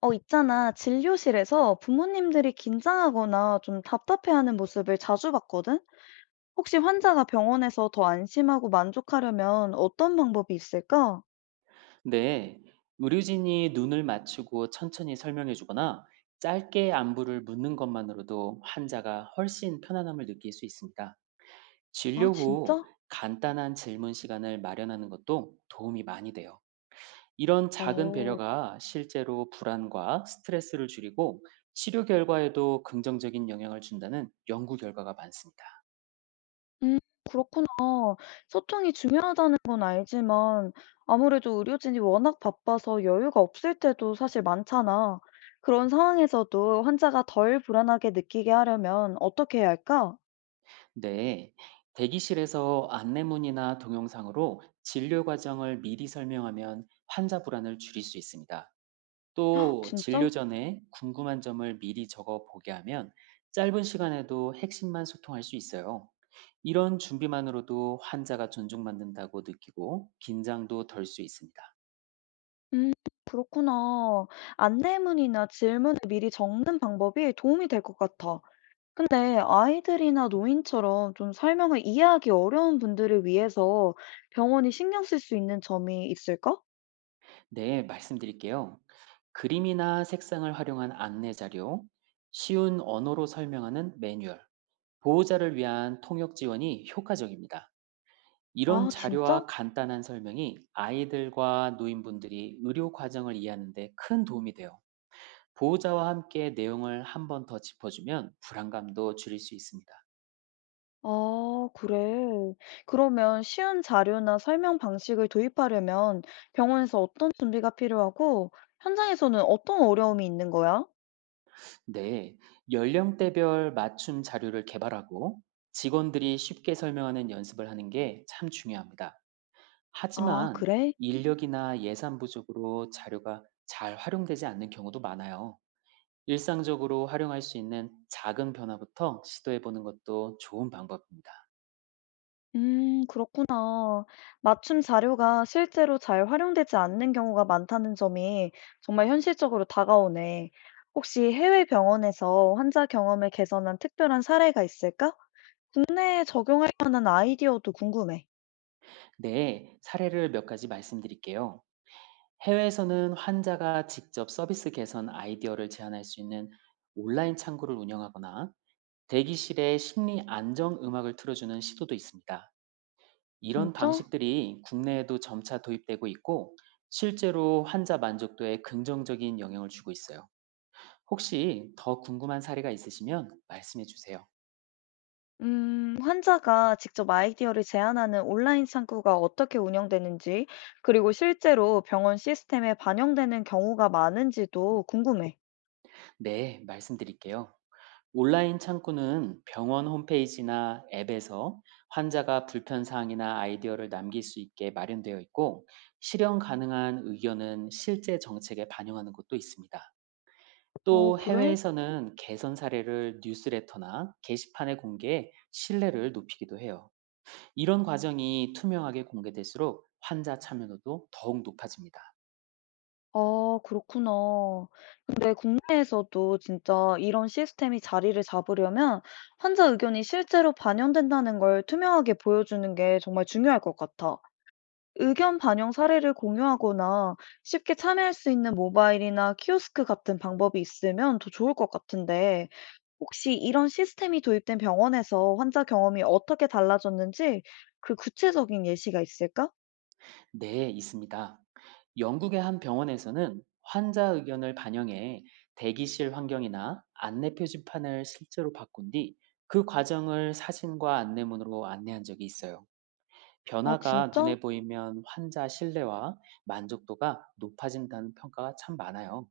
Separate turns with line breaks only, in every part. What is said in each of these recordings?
있잖아. 진료실에서 부모님들이 긴장하거나 좀 답답해하는 모습을 자주 봤거든? 혹시 환자가 병원에서 더 안심하고 만족하려면 어떤 방법이 있을까?
네, 의료진이 눈을 맞추고 천천히 설명해 주거나 짧게 안부를 묻는 것만으로도 환자가 훨씬 편안함을 느낄 수 있습니다.
아,
진료 후
진짜?
간단한 질문 시간을 마련하는 것도 도움이 많이 돼요. 이런 작은
어,
배려가 실제로 불안과 스트레스를 줄이고 치료 결과에도 긍정적인 영향을 준다는 연구 결과가 많습니다.
음, 그렇구나. 소통이 중요하다는 건 알지만 아무래도 의료진이 워낙 바빠서 여유가 없을 때도 사실 많잖아. 그런 상황에서도 환자가 덜 불안하게 느끼게 하려면 어떻게 해야 할까?
네, 대기실에서 안내문이나 동영상으로 진료 과정을 미리 설명하면 환자 불안을 줄일 수 있습니다. 또 진료
진짜?
전에 궁금한 점을 미리 적어 보게 하면 짧은 시간에도 핵심만 소통할 수 있어요. 이런 준비만으로도 환자가 존중받는다고 느끼고 긴장도 덜 수 있습니다.
음, 그렇구나. 안내문이나 질문을 미리 적는 방법이 도움이 될 것 같아. 근데 아이들이나 노인처럼 좀 설명을 이해하기 어려운 분들을 위해서 병원이 신경 쓸 수 있는 점이 있을까?
네, 말씀드릴게요. 그림이나 색상을 활용한 안내 자료, 쉬운 언어로 설명하는 매뉴얼, 보호자를 위한 통역 지원이 효과적입니다. 이런
아, 진짜?
자료와 간단한 설명이 아이들과 노인분들이 의료 과정을 이해하는 데 큰 도움이 돼요. 보호자와 함께 내용을 한 번 더 짚어주면 불안감도 줄일 수 있습니다.
아, 그래. 그러면 쉬운 자료나 설명 방식을 도입하려면 병원에서 어떤 준비가 필요하고 현장에서는 어떤 어려움이 있는 거야?
네, 연령대별 맞춤 자료를 개발하고 직원들이 쉽게 설명하는 연습을 하는 게 참 중요합니다.
아,
하지만
그래?
인력이나 예산 부족으로 자료가 잘 활용되지 않는 경우도 많아요. 일상적으로 활용할 수 있는 작은 변화부터 시도해 보는 것도 좋은 방법입니다.
그렇구나. 맞춤 자료가 실제로 잘 활용되지 않는 경우가 많다는 점이 정말 현실적으로 다가오네. 혹시 해외 병원에서 환자 경험을 개선한 특별한 사례가 있을까? 국내에 적용할 만한 아이디어도 궁금해.
네, 사례를 몇 가지 말씀드릴게요. 해외에서는 환자가 직접 서비스 개선 아이디어를 제안할 수 있는 온라인 창구를 운영하거나 대기실에 심리 안정 음악을 틀어주는 시도도 있습니다. 이런
진짜?
방식들이 국내에도 점차 도입되고 있고 실제로 환자 만족도에 긍정적인 영향을 주고 있어요. 혹시 더 궁금한 사례가 있으시면 말씀해 주세요.
환자가 직접 아이디어를 제안하는 온라인 창구가 어떻게 운영되는지, 그리고 실제로 병원 시스템에 반영되는 경우가 많은지도 궁금해.
네, 말씀드릴게요. 온라인 창구는 병원 홈페이지나 앱에서 환자가 불편사항이나 아이디어를 남길 수 있게 마련되어 있고, 실현 가능한 의견은 실제 정책에 반영하는 곳도 있습니다.
어,
또
그래?
해외에서는 개선 사례를 뉴스레터나 게시판에 공개해 신뢰를 높이기도 해요. 이런 과정이 투명하게 공개될수록 환자 참여도도 더욱 높아집니다.
아, 그렇구나. 근데 국내에서도 진짜 이런 시스템이 자리를 잡으려면 환자 의견이 실제로 반영된다는 걸 투명하게 보여주는 게 정말 중요할 것 같아. 의견 반영 사례를 공유하거나 쉽게 참여할 수 있는 모바일이나 키오스크 같은 방법이 있으면 더 좋을 것 같은데, 혹시 이런 시스템이 도입된 병원에서 환자 경험이 어떻게 달라졌는지 그 구체적인 예시가 있을까?
네, 있습니다. 영국의 한 병원에서는 환자 의견을 반영해 대기실 환경이나 안내 표지판을 실제로 바꾼 뒤 그 과정을 사진과 안내문으로 안내한 적이 있어요.
아,
변화가
진짜?
눈에 보이면 환자 신뢰와 만족도가 높아진다는 평가가 참 많아요.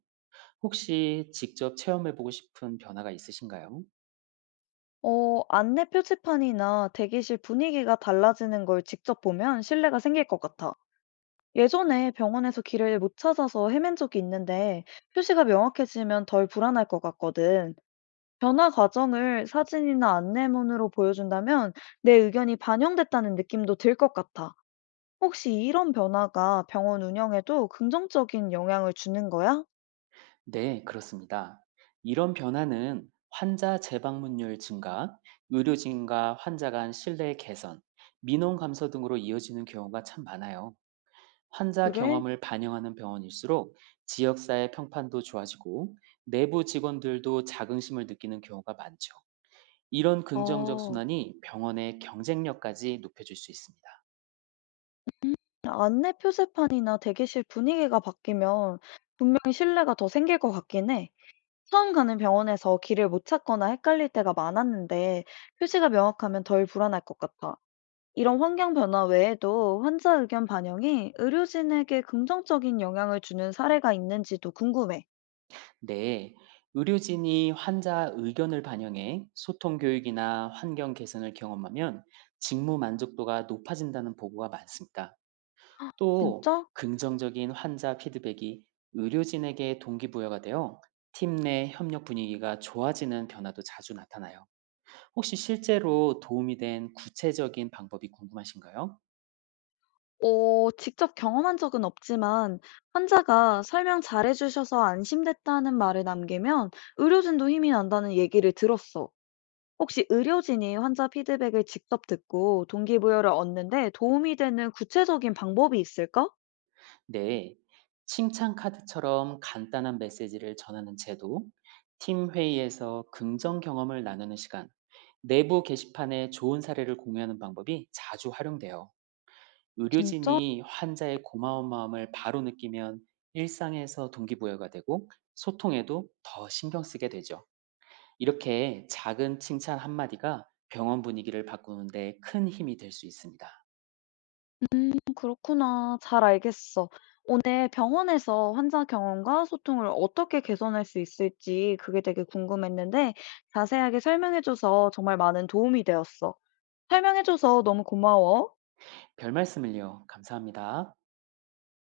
혹시 직접 체험해보고 싶은 변화가 있으신가요?
어, 안내 표지판이나 대기실 분위기가 달라지는 걸 직접 보면 신뢰가 생길 것 같아. 예전에 병원에서 길을 못 찾아서 헤맨 적이 있는데 표시가 명확해지면 덜 불안할 것 같거든. 변화 과정을 사진이나 안내문으로 보여준다면 내 의견이 반영됐다는 느낌도 들 것 같아. 혹시 이런 변화가 병원 운영에도 긍정적인 영향을 주는 거야?
네, 그렇습니다. 이런 변화는 환자 재방문율 증가, 의료진과 환자 간 신뢰 개선, 민원 감소 등으로 이어지는 경우가 참 많아요. 환자
그래?
경험을 반영하는 병원일수록 지역사회 평판도 좋아지고 내부 직원들도 자긍심을 느끼는 경우가 많죠. 이런 긍정적
아.
순환이 병원의 경쟁력까지 높여줄 수 있습니다.
안내 표지판이나 대기실 분위기가 바뀌면 분명히 신뢰가 더 생길 것 같긴 해. 처음 가는 병원에서 길을 못 찾거나 헷갈릴 때가 많았는데 표지가 명확하면 덜 불안할 것 같아. 이런 환경 변화 외에도 환자 의견 반영이 의료진에게 긍정적인 영향을 주는 사례가 있는지도 궁금해.
네, 의료진이 환자 의견을 반영해 소통 교육이나 환경 개선을 경험하면 직무 만족도가 높아진다는 보고가 많습니다. 또
진짜?
긍정적인 환자 피드백이 의료진에게 동기부여가 되어 팀 내 협력 분위기가 좋아지는 변화도 자주 나타나요. 혹시 실제로 도움이 된 구체적인 방법이 궁금하신가요?
어, 직접 경험한 적은 없지만 환자가 설명 잘해주셔서 안심됐다는 말을 남기면 의료진도 힘이 난다는 얘기를 들었어. 혹시 의료진이 환자 피드백을 직접 듣고 동기부여를 얻는데 도움이 되는 구체적인 방법이 있을까?
네, 칭찬 카드처럼 간단한 메시지를 전하는 제도, 팀 회의에서 긍정 경험을 나누는 시간, 내부 게시판에 좋은 사례를 공유하는 방법이 자주 활용돼요.
진짜?
의료진이 환자의 고마운 마음을 바로 느끼면 일상에서 동기부여가 되고 소통에도 더 신경 쓰게 되죠. 이렇게 작은 칭찬 한마디가 병원 분위기를 바꾸는데 큰 힘이 될 수 있습니다.
그렇구나. 잘 알겠어. 오늘 병원에서 환자 경험과 소통을 어떻게 개선할 수 있을지 그게 되게 궁금했는데 자세하게 설명해줘서 정말 많은 도움이 되었어. 설명해줘서 너무 고마워.
별 말씀을요. 감사합니다.